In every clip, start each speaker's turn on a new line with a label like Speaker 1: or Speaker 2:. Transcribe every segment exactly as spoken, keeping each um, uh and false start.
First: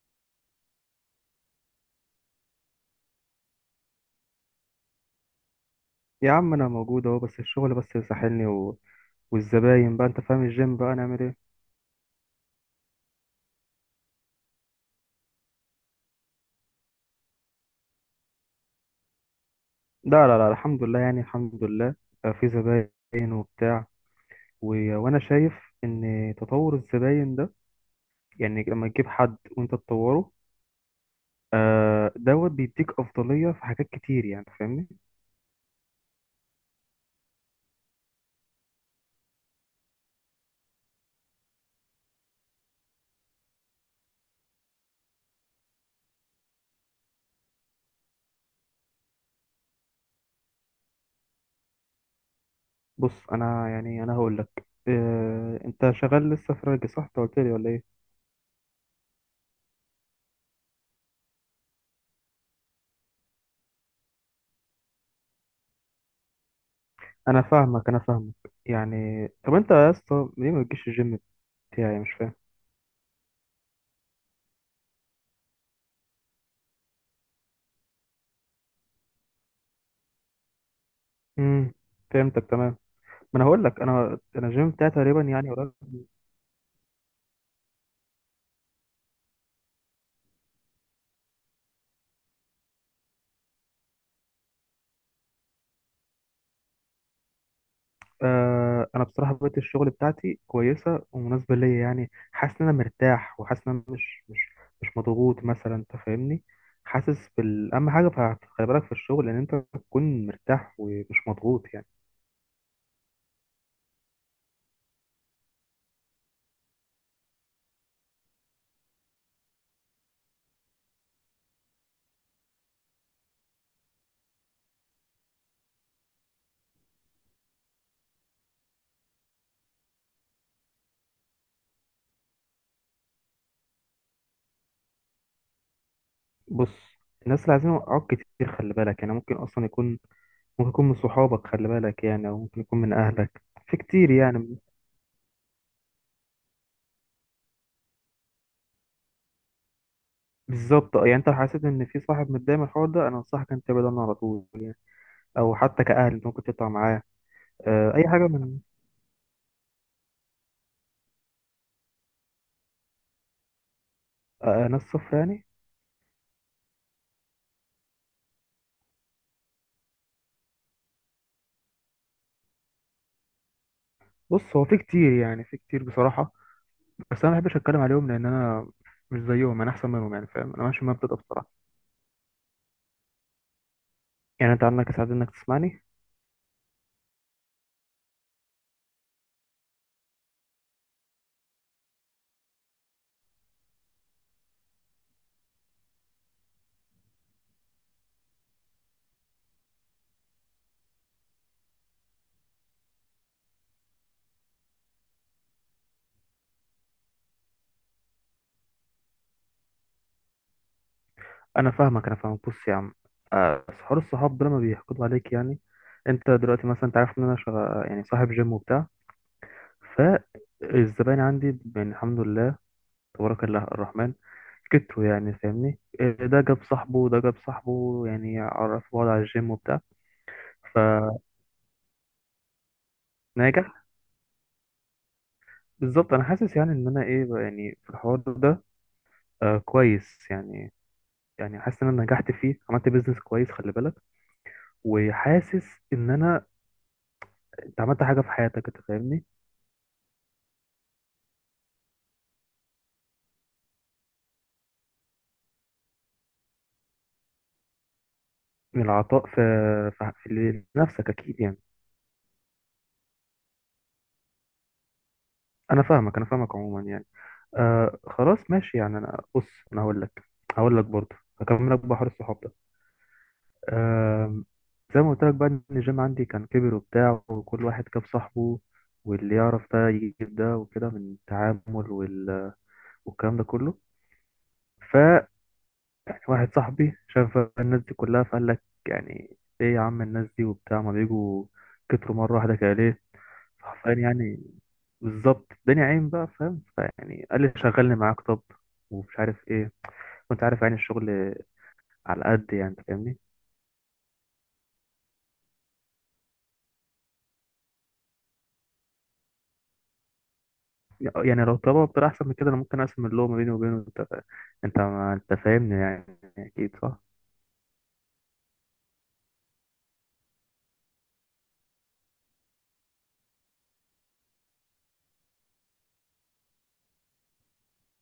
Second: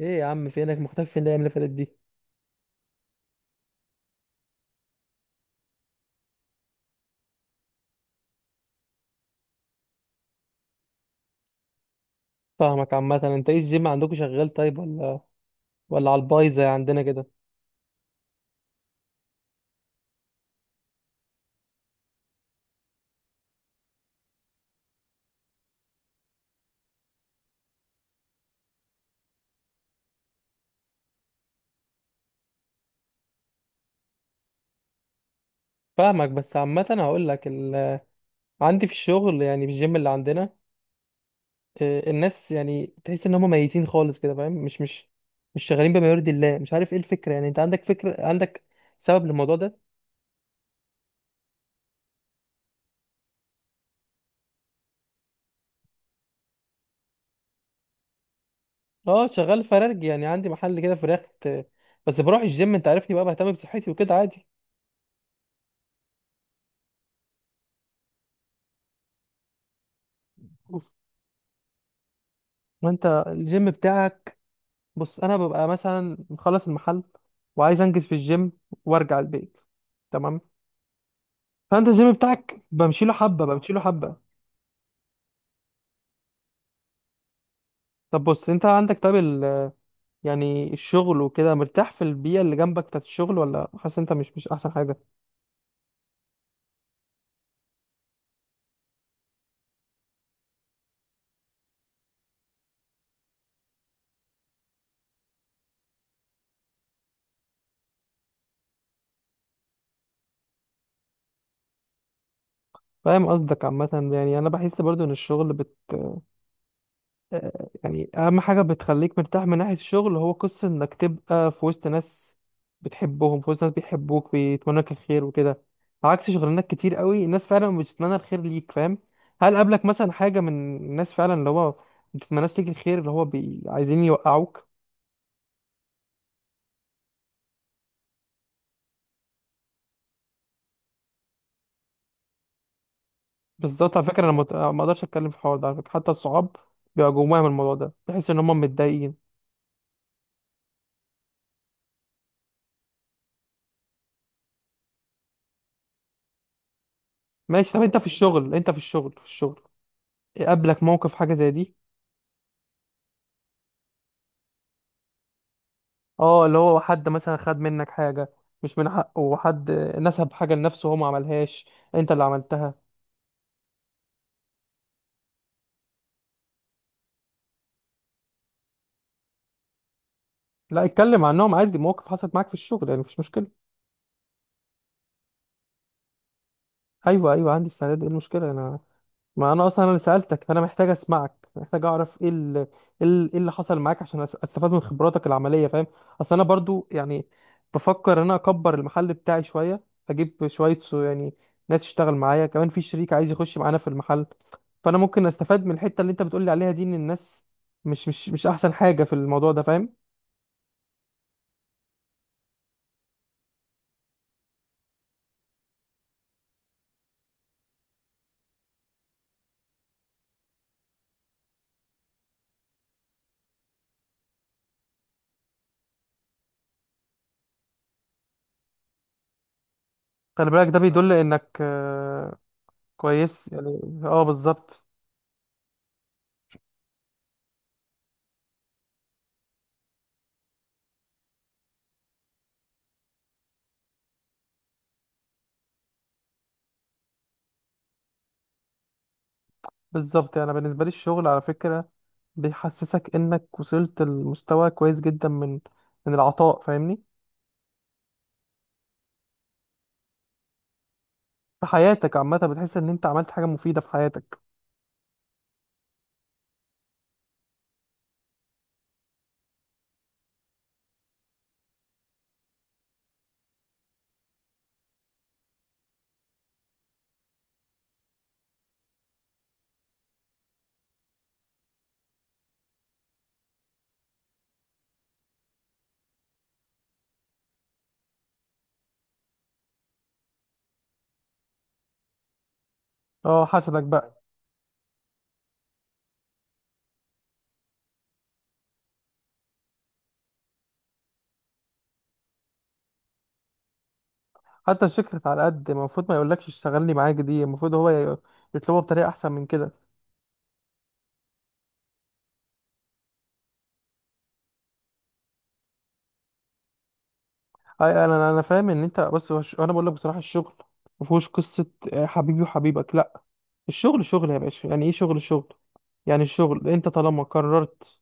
Speaker 1: ايه يا عم، فينك مختفي؟ فين الايام اللي فاتت دي؟
Speaker 2: يا عم انا موجود اهو، بس الشغل بس ساحلني و... والزباين بقى. انت فاهم الجيم بقى نعمل ايه؟
Speaker 1: فاهمك. عامه انت ايه، الجيم عندكم شغال طيب ولا ولا على البايظ زي عندنا كده؟
Speaker 2: لا لا لا، الحمد لله يعني الحمد لله. آه، في زباين وبتاع، و... وانا شايف ان تطور الزباين ده، يعني لما تجيب حد وانت تطوره، آه دوت بيديك افضلية في حاجات كتير يعني. فاهمني؟
Speaker 1: فاهمك. بس عامه هقول لك ال... عندي في الشغل، يعني في الجيم اللي عندنا آه، الناس يعني تحس ان هم ميتين خالص كده، فاهم؟ مش مش مش شغالين بما يرضي الله، مش عارف ايه الفكره. يعني انت عندك فكره، عندك سبب للموضوع ده؟
Speaker 2: بص انا، يعني انا هقول لك، آه انت شغال لسه في راجل، صح؟ انت قلت لي ولا ايه؟
Speaker 1: اه شغال فرارج، يعني عندي محل كده فراخ آه، بس بروح الجيم، انت عارفني بقى، بهتم بصحتي وكده عادي.
Speaker 2: انا فاهمك، انا فاهمك. يعني طب انت يا اسطى ليه ما بتجيش الجيم بتاعي؟ مش فاهم.
Speaker 1: ما انت الجيم بتاعك، بص انا ببقى مثلا مخلص المحل وعايز انجز في الجيم وارجع البيت، تمام؟
Speaker 2: امم.
Speaker 1: فانت الجيم
Speaker 2: فهمتك
Speaker 1: بتاعك
Speaker 2: تمام.
Speaker 1: بمشي له
Speaker 2: ما
Speaker 1: حبه
Speaker 2: انا هقول
Speaker 1: بمشي له
Speaker 2: لك،
Speaker 1: حبه.
Speaker 2: انا انا الجيم بتاعي تقريبا يعني قريب.
Speaker 1: طب بص، انت عندك طيب ال- يعني الشغل وكده مرتاح في البيئه اللي جنبك بتاعت الشغل، ولا حاسس انت مش مش احسن حاجه؟
Speaker 2: آه، انا بصراحه بقيت الشغل بتاعتي كويسه ومناسبه ليا، يعني حاسس ان انا مرتاح، وحاسس ان انا مش مش مش مضغوط مثلا. انت فاهمني؟ حاسس بال، اهم حاجه ف- خلي بالك في الشغل ان انت تكون مرتاح ومش مضغوط يعني.
Speaker 1: فاهم قصدك. عامه يعني انا بحس برضو ان الشغل آه، يعني اهم حاجه بتخليك مرتاح من ناحيه الشغل هو قصه انك تبقى في وسط ناس بتحبهم، في وسط ناس بيحبوك بيتمنوا لك الخير وكده، عكس شغلانات كتير قوي الناس فعلا مش بتتمنى الخير ليك، فاهم؟ هل قابلك مثلا حاجه من الناس فعلا، اللي هو ما بتتمناش ليك الخير، اللي هو بي... عايزين يوقعوك؟
Speaker 2: بص، الناس اللي عايزين يوقعوك كتير، خلي بالك يعني. ممكن اصلا يكون، ممكن يكون من صحابك، خلي بالك يعني، او ممكن يكون من اهلك. في
Speaker 1: بالظبط، على
Speaker 2: كتير
Speaker 1: فكره انا مت...
Speaker 2: يعني.
Speaker 1: ما اقدرش اتكلم في الحوار ده على فكره. حتى الصحاب بيبقى جواهم الموضوع ده، تحس ان هم متضايقين.
Speaker 2: بالظبط، آه، يعني انت لو حسيت ان في صاحب متضايق من الحوار ده، انا انصحك انت تبعد عنه على طول، او حتى كأهل ممكن تطلع معاه.
Speaker 1: ماشي، طب
Speaker 2: آه،
Speaker 1: انت في
Speaker 2: اي حاجه
Speaker 1: الشغل،
Speaker 2: من،
Speaker 1: انت في الشغل في الشغل قابلك موقف حاجه زي دي؟
Speaker 2: آه، آه، ناس صف يعني.
Speaker 1: اه، اللي هو حد مثلا خد منك حاجة مش من حقه، وحد نسب حاجة لنفسه هو ما عملهاش، انت اللي عملتها.
Speaker 2: بص، هو في كتير يعني في كتير بصراحه. بس انا ما بحبش اتكلم عليهم، لان انا مش زيهم، انا احسن منهم يعني. فاهم؟ انا ماشي
Speaker 1: لا
Speaker 2: بمبدأ ده
Speaker 1: اتكلم
Speaker 2: بصراحه.
Speaker 1: عنهم عادي، مواقف حصلت معاك في الشغل، يعني مفيش مشكلة.
Speaker 2: يعني انت عندك سعاده انك تسمعني.
Speaker 1: ايوه، ايوه، عندي استعداد. ايه المشكلة؟ انا ما انا اصلا انا اللي سالتك، فانا محتاج اسمعك، محتاج اعرف ايه ال- ايه ال- إيه اللي حصل معاك عشان أس- استفاد من خبراتك العمليه، فاهم؟ اصل انا برضو يعني بفكر ان انا اكبر المحل بتاعي شويه، اجيب شويه سو يعني، ناس تشتغل معايا، كمان في شريك عايز يخش معانا في المحل، فانا ممكن استفاد من الحته اللي انت بتقولي عليها دي ان الناس مش مش مش احسن حاجه في الموضوع ده، فاهم؟
Speaker 2: انا فاهمك، انا فاهمك. بص يا عم، آه، بس حوار الصحاب ده لما بيحقدوا عليك، يعني انت دلوقتي مثلا انت عارف ان انا شغ... يعني صاحب جيم وبتاع، فالزباين عندي يعني الحمد لله، تبارك الله الرحمن، كتروا يعني. فاهمني؟ آه، ده جاب صاحبه وده جاب صاحبه، يعني عرفوا بعض على الجيم وبتاع،
Speaker 1: خلي بالك، ده بيدل انك آه، كويس
Speaker 2: فناجح.
Speaker 1: يعني، اه بالظبط.
Speaker 2: بالظبط، انا حاسس يعني ان انا ايه بقى يعني في الحوار ده، آه كويس يعني. يعني حاسس ان انا نجحت فيه، عملت بيزنس كويس، خلي بالك. وحاسس ان انا، انت عملت حاجه في حياتك. انت فاهمني؟
Speaker 1: بالظبط، يعني أنا بالنسبة لي الشغل على فكرة بيحسسك انك وصلت لمستوى كويس جدا من من العطاء، فاهمني؟
Speaker 2: من العطاء، في في في لنفسك اكيد يعني.
Speaker 1: في حياتك عامة بتحس ان انت عملت حاجة مفيدة في حياتك.
Speaker 2: انا فاهمك، انا فاهمك. عموما يعني، آه خلاص ماشي يعني. انا، بص، انا هقول لك هقول لك برضه. هكمل لك بحر الصحاب. آم. زي ما قلت لك بقى، ان الجيم عندي كان كبر وبتاع، وكل واحد كاب صاحبه، واللي يعرف ده يجيب ده، وكده من التعامل وال... والكلام ده كله. ف يعني واحد صاحبي شاف الناس دي كلها، فقال لك يعني ايه يا عم الناس دي وبتاع، ما بيجوا، كتروا مره واحده كده ليه؟
Speaker 1: اه حسدك
Speaker 2: حرفيا
Speaker 1: بقى.
Speaker 2: يعني. بالظبط، الدنيا عين بقى. فاهم؟ فيعني قال لي شغلني معاك، طب، ومش عارف ايه. وانت عارف يعني الشغل على قد، يعني انت فاهمني.
Speaker 1: حتى الشركة على قد ما، المفروض ما يقولكش اشتغلني معاك دي، المفروض هو ي- يطلبها بطريقة احسن من كده.
Speaker 2: يعني لو طلبها بطريقة أحسن من كده، أنا ممكن أقسم اللوم ما بيني وبينه. أنت فا- أنت ما- أنت فاهمني يعني. أكيد صح.
Speaker 1: أي- انا انا فاهم ان انت، بص هو الش- انا بقول لك بصراحة الشغل مفهوش قصة آه، حبيبي وحبيبك، لا. الشغل شغل يا باشا، يعني ايه شغل، شغل. يعني الشغل انت طالما قررت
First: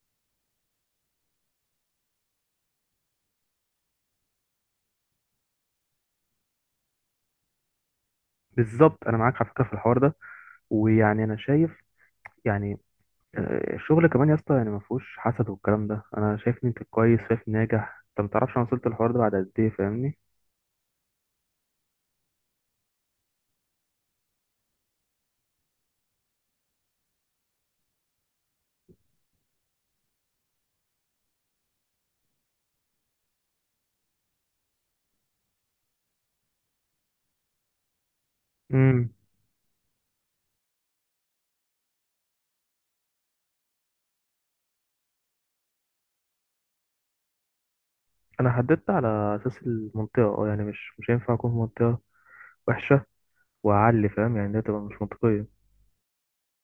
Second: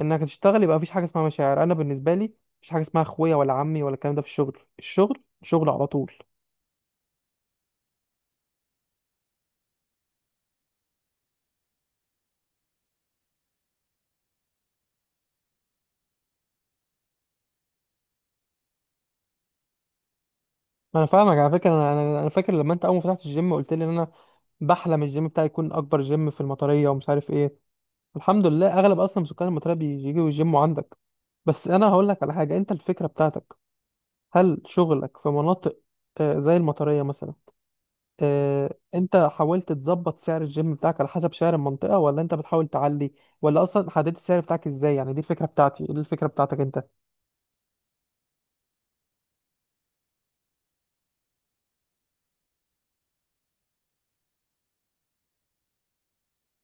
Speaker 1: انك تشتغل، يبقى مفيش حاجه اسمها مشاعر. انا بالنسبه لي مفيش حاجه اسمها اخويا ولا عمي ولا الكلام ده في الشغل، الشغل شغل على طول.
Speaker 2: بالظبط أنا معاك على فكرة في الحوار ده. ويعني أنا شايف يعني، آه، الشغل كمان يا اسطى يعني ما فيهوش حسد والكلام ده. أنا شايف إن أنت كويس، شايف ناجح. أنت ما تعرفش أنا وصلت للحوار ده بعد قد إيه. فاهمني؟
Speaker 1: انا فاهمك، على فكره انا انا أنا فاكر لما انت اول ما فتحت الجيم قلت لي ان انا بحلم الجيم بتاعي يكون اكبر جيم في المطريه ومش عارف ايه. الحمد لله، اغلب اصلا سكان المطريه بيجوا يجيموا عندك. بس انا هقول لك على حاجه، انت الفكره بتاعتك، هل شغلك في مناطق آه، زي المطريه مثلا؟ آه،
Speaker 2: امم.
Speaker 1: انت حاولت تظبط سعر الجيم بتاعك على حسب سعر المنطقة، ولا انت بتحاول تعلي؟ ولا اصلا حددت السعر بتاعك ازاي يعني؟ دي الفكرة بتاعتي، دي الفكرة بتاعتك انت.
Speaker 2: أنا حددت على أساس المنطقة. أه يعني مش مش هينفع أكون في منطقة وحشة وأعلي. فاهم يعني؟ ده تبقى مش منطقية.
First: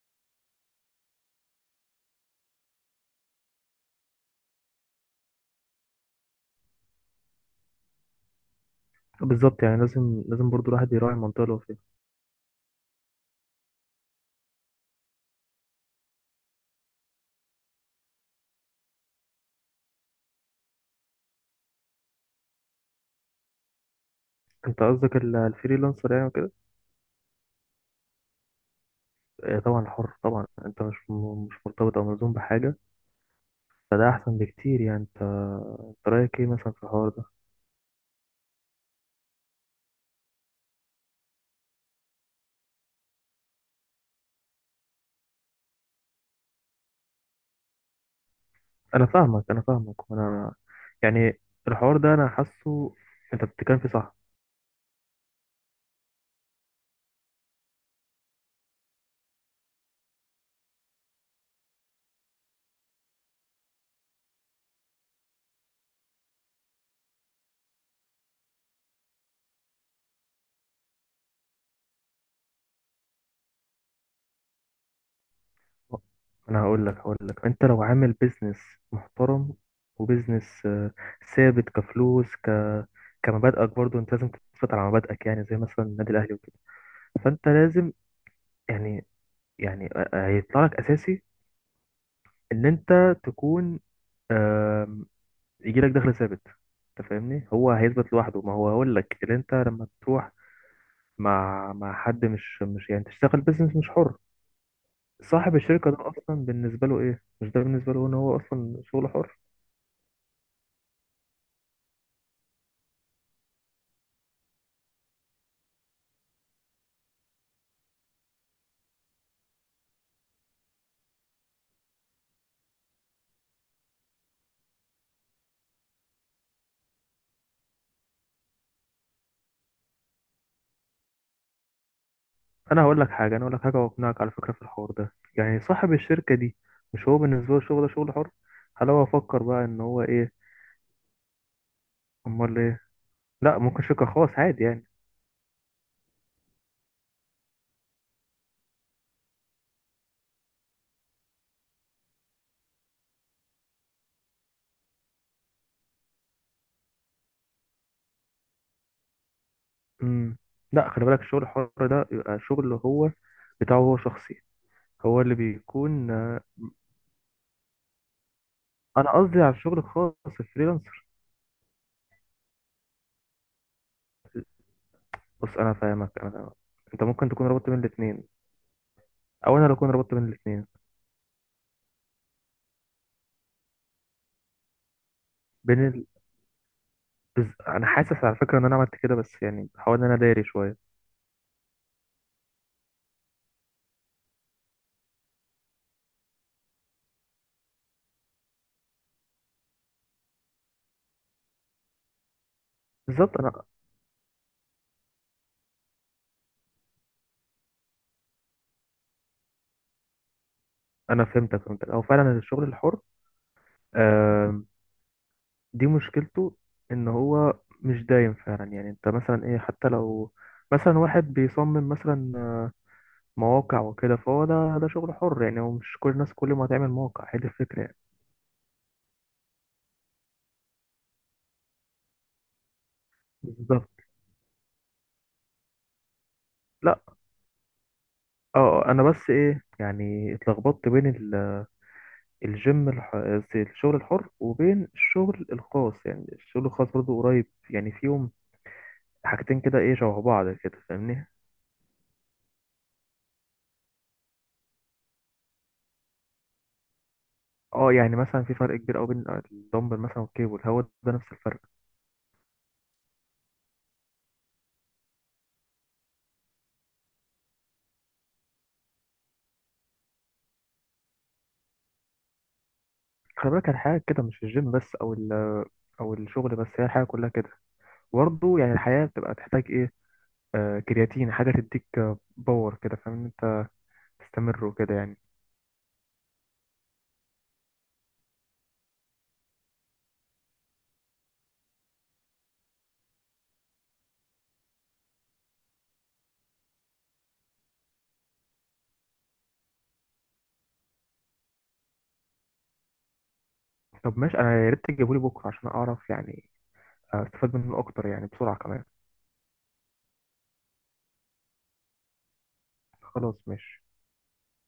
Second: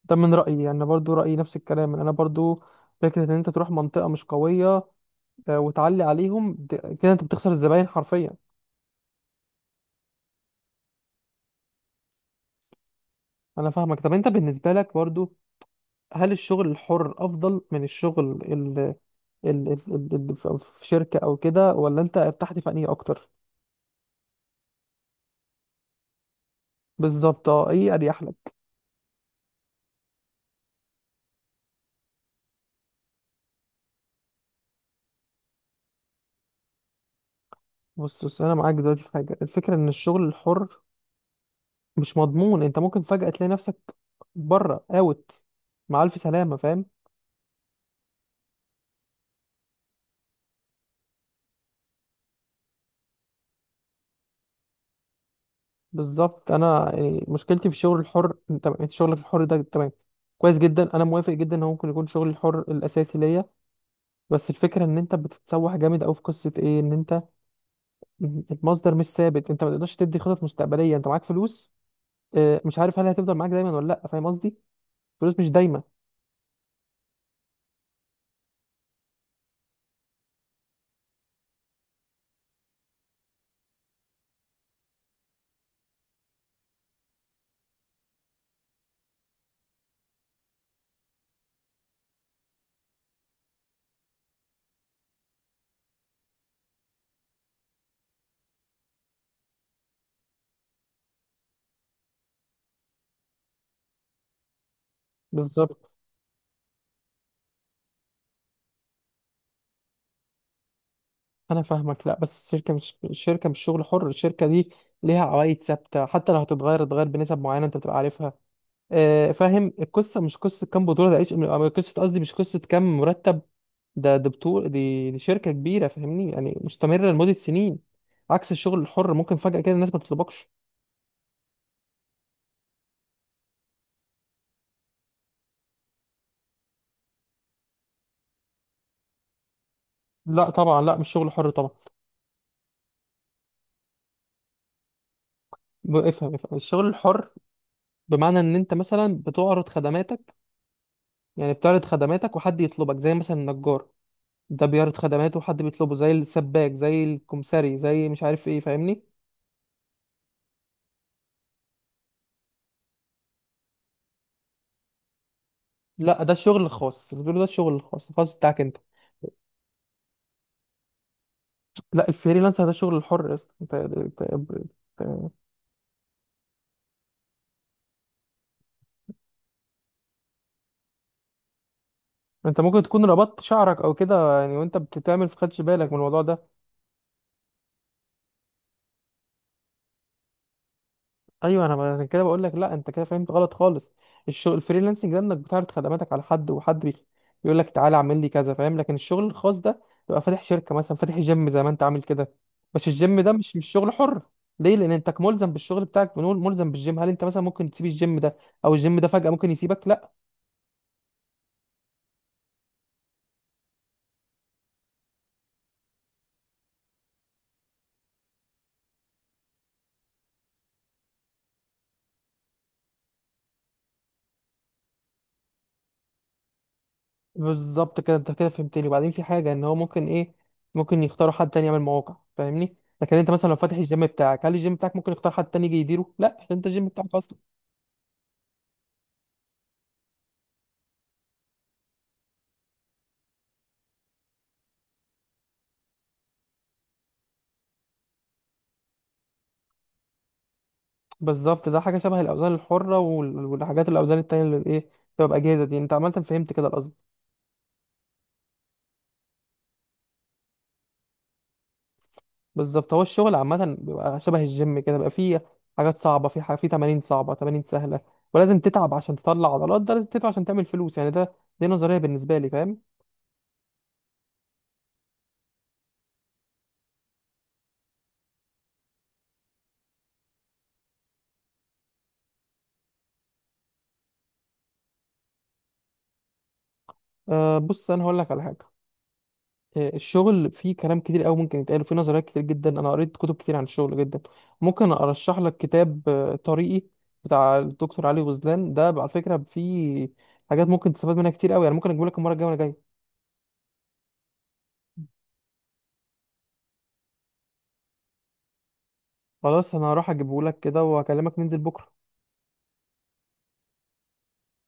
Speaker 1: ده من رأيي، يعني برضو رأيي نفس الكلام. انا برضو فكرة ان انت تروح منطقة مش قوية آه، وتعلي عليهم د- كده انت بتخسر الزباين حرفيا.
Speaker 2: بالظبط، يعني لازم لازم برضو الواحد يراعي المنطقة اللي هو فيها.
Speaker 1: انا فاهمك. طب انت بالنسبة لك برضو، هل الشغل الحر افضل من الشغل ال ال ال ال ال- في شركة او كده، ولا انت ارتحت في انهي اكتر؟
Speaker 2: أنت قصدك ال- الفريلانسر يعني وكده؟
Speaker 1: بالظبط. اه، ايه اريح لك؟
Speaker 2: آه، طبعا حر طبعا. انت مش م- مش مرتبط او ملزوم بحاجه، فده احسن بكتير يعني. انت انت رايك ايه مثلا في الحوار ده؟
Speaker 1: بص، بص انا معاك دلوقتي في حاجه. الفكره ان الشغل الحر مش مضمون، انت ممكن فجاه تلاقي نفسك بره، اوت، مع الف سلامه، فاهم؟
Speaker 2: انا فاهمك، انا فاهمك. وانا يعني الحوار ده انا حاسه انت بتتكلم فيه صح.
Speaker 1: بالظبط. انا يعني مشكلتي في الشغل الحر، انت انت شغلك الحر ده تمام، كويس جدا، انا موافق جدا ان هو ممكن يكون شغل الحر الاساسي ليا، بس الفكره ان انت بتتسوح جامد قوي في قصه ايه، ان انت المصدر مش ثابت، انت ما تقدرش تدي خطط مستقبليه. انت معاك فلوس آه، مش عارف هل هتفضل معاك دايما ولا لا، فاهم قصدي؟ فلوس مش دايما.
Speaker 2: انا هقول لك هقول لك انت لو عامل بيزنس محترم، وبيزنس آه، ثابت، كفلوس، ك كمبادئك برضو، انت لازم تثبت على مبادئك، يعني زي مثلا النادي الاهلي وكده. فانت لازم يعني يعني آه، آه، هيطلع لك اساسي ان انت تكون يجي لك دخل ثابت. انت فاهمني؟ هو هيثبت لوحده، ما هو هقول لك اللي انت لما تروح مع مع حد، مش مش يعني تشتغل بيزنس مش حر. صاحب
Speaker 1: بالظبط،
Speaker 2: الشركه ده اصلا بالنسبه له ايه، مش ده بالنسبه له ان هو اصلا شغل حر.
Speaker 1: انا فاهمك. لا، بس الشركه مش الشركه مش شغل حر، الشركه دي ليها عوايد ثابته، حتى لو هتتغير تتغير بنسب معينه انت بتبقى عارفها. آه، فاهم القصه. مش قصه كام بطوله ده، إيش- آه، قصه، قصدي مش قصه كام مرتب ده، ده بطوله دي, دي شركه كبيره فاهمني، يعني مستمره لمده سنين، عكس الشغل الحر ممكن فجاه كده الناس ما تطلبكش.
Speaker 2: انا هقول لك حاجه، انا هقول لك حاجه واقنعك على فكره في الحوار ده. يعني صاحب الشركه دي مش هو بالنسبه له الشغل ده شغل حر. هل هو فكر بقى ان هو ايه؟
Speaker 1: لا طبعا، لا مش شغل حر طبعا.
Speaker 2: امال ايه؟ لا ممكن شركه خاص عادي يعني.
Speaker 1: ب- افهم افهم الشغل الحر بمعنى ان انت مثلا بتعرض خدماتك. يعني بتعرض خدماتك وحد يطلبك، زي مثلا النجار ده بيعرض خدماته حد بيطلبه، زي السباك، زي الكمساري، زي مش عارف ايه، فاهمني؟
Speaker 2: امم. لا، خلي بالك، الشغل الحر ده يبقى شغل هو بتاعه، هو شخصي، هو اللي بيكون.
Speaker 1: لا، ده الشغل الخاص اللي بيقولوا، ده الشغل الخاص الخاص بتاعك انت.
Speaker 2: انا قصدي على الشغل الخاص، الفريلانسر.
Speaker 1: لا، الفريلانسر ده الشغل الحر يا اسطى انت انت انت
Speaker 2: بص انا فاهمك، انا فاهمك. انت ممكن تكون ربطت بين الاثنين، او انا اللي اكون ربطت بين الاثنين.
Speaker 1: انت ممكن تكون ربطت شعرك او كده يعني، وانت بتتعمل في، خدش
Speaker 2: بين
Speaker 1: بالك من
Speaker 2: ال...
Speaker 1: الموضوع ده.
Speaker 2: بز... انا حاسس على فكره ان انا عملت كده، بس يعني بحاول ان انا داري شويه.
Speaker 1: ايوه، انا عشان كده بقول لك لا، انت كده فهمت غلط خالص. الشغل الفريلانسنج ده انك بتعرض خدماتك على حد، وحد بي- بيقول لك تعالى اعمل لي كذا، فاهم؟ لكن الشغل الخاص ده تبقى فاتح شركه مثلا، فاتح جيم زي ما انت عامل كده، بس الجيم ده
Speaker 2: بالظبط، انا
Speaker 1: مش مش شغل حر. ليه؟ لان انت ملزم بالشغل بتاعك، بنقول ملزم بالجيم. هل انت مثلا ممكن تسيب الجيم ده، او الجيم ده فجاه ممكن يسيبك؟ لا.
Speaker 2: انا فهمتك فهمتك. او فعلا الشغل الحر، آم، دي مشكلته، ان هو مش دايم فعلا. يعني انت مثلا ايه حتى لو مثلا واحد بيصمم مثلا مواقع وكده، فهو ده، ده شغل حر يعني. هو مش كل الناس كل ما هتعمل موقع هي دي الفكره يعني.
Speaker 1: بالظبط كده، انت كده فهمتني. وبعدين في حاجه، ان هو ممكن ايه، ممكن يختاروا حد تاني يعمل مواقع، فاهمني؟ لكن انت مثلا لو فاتح
Speaker 2: بالظبط.
Speaker 1: الجيم بتاعك، هل الجيم بتاعك ممكن يختار حد تاني يجي يديره؟ لا، عشان انت الجيم
Speaker 2: لا
Speaker 1: بتاعك اصلا.
Speaker 2: اه، انا بس ايه يعني اتلخبطت بين ال- الجيم الح... الشغل الحر وبين الشغل الخاص. يعني الشغل الخاص برضه قريب، يعني فيهم حاجتين كده ايه، شبه بعض كده فاهمني.
Speaker 1: بالظبط، ده حاجه شبه الاوزان الحره وال- والحاجات الاوزان التانية اللي ايه، بتبقى باجهزه دي، انت عملت فهمت كده القصد.
Speaker 2: اه يعني مثلا في فرق كبير قوي بين الدمبل مثلا والكيبل. هو ده نفس الفرق.
Speaker 1: بالظبط. هو الشغل عامه بيبقى شبه الجيم كده، بيبقى فيه حاجات صعبه، في حاجة، في تمارين صعبه، تمارين سهله، ولازم تتعب عشان تطلع عضلات، ده لازم تتعب عشان تعمل فلوس، يعني ده دي نظريه بالنسبه لي، فاهم؟
Speaker 2: خلي بالك الحياة كده مش الجيم بس او ال... او الشغل بس. هي الحياة كلها كده برضه يعني. الحياة بتبقى تحتاج ايه؟ آه كرياتين، حاجة تديك آه، باور كده. فاهم إن انت تستمر وكده يعني.
Speaker 1: أه، بص انا هقول لك على حاجه آه، الشغل فيه كلام كتير قوي ممكن يتقال، وفيه نظريات كتير جدا. انا قريت كتب كتير عن الشغل جدا، ممكن ارشح لك كتاب آه، طريقي بتاع الدكتور علي غزلان. ده على فكره فيه حاجات ممكن تستفاد منها كتير قوي يعني، ممكن اجيبه لك المره الجايه وانا جاي.
Speaker 2: طب ماشي، انا يا ريت تجيبولي بكره عشان اعرف، يعني استفاد منه اكتر يعني بسرعه كمان.
Speaker 1: خلاص، انا هروح اجيبه لك كده، وهكلمك ننزل بكره.
Speaker 2: خلاص ماشي.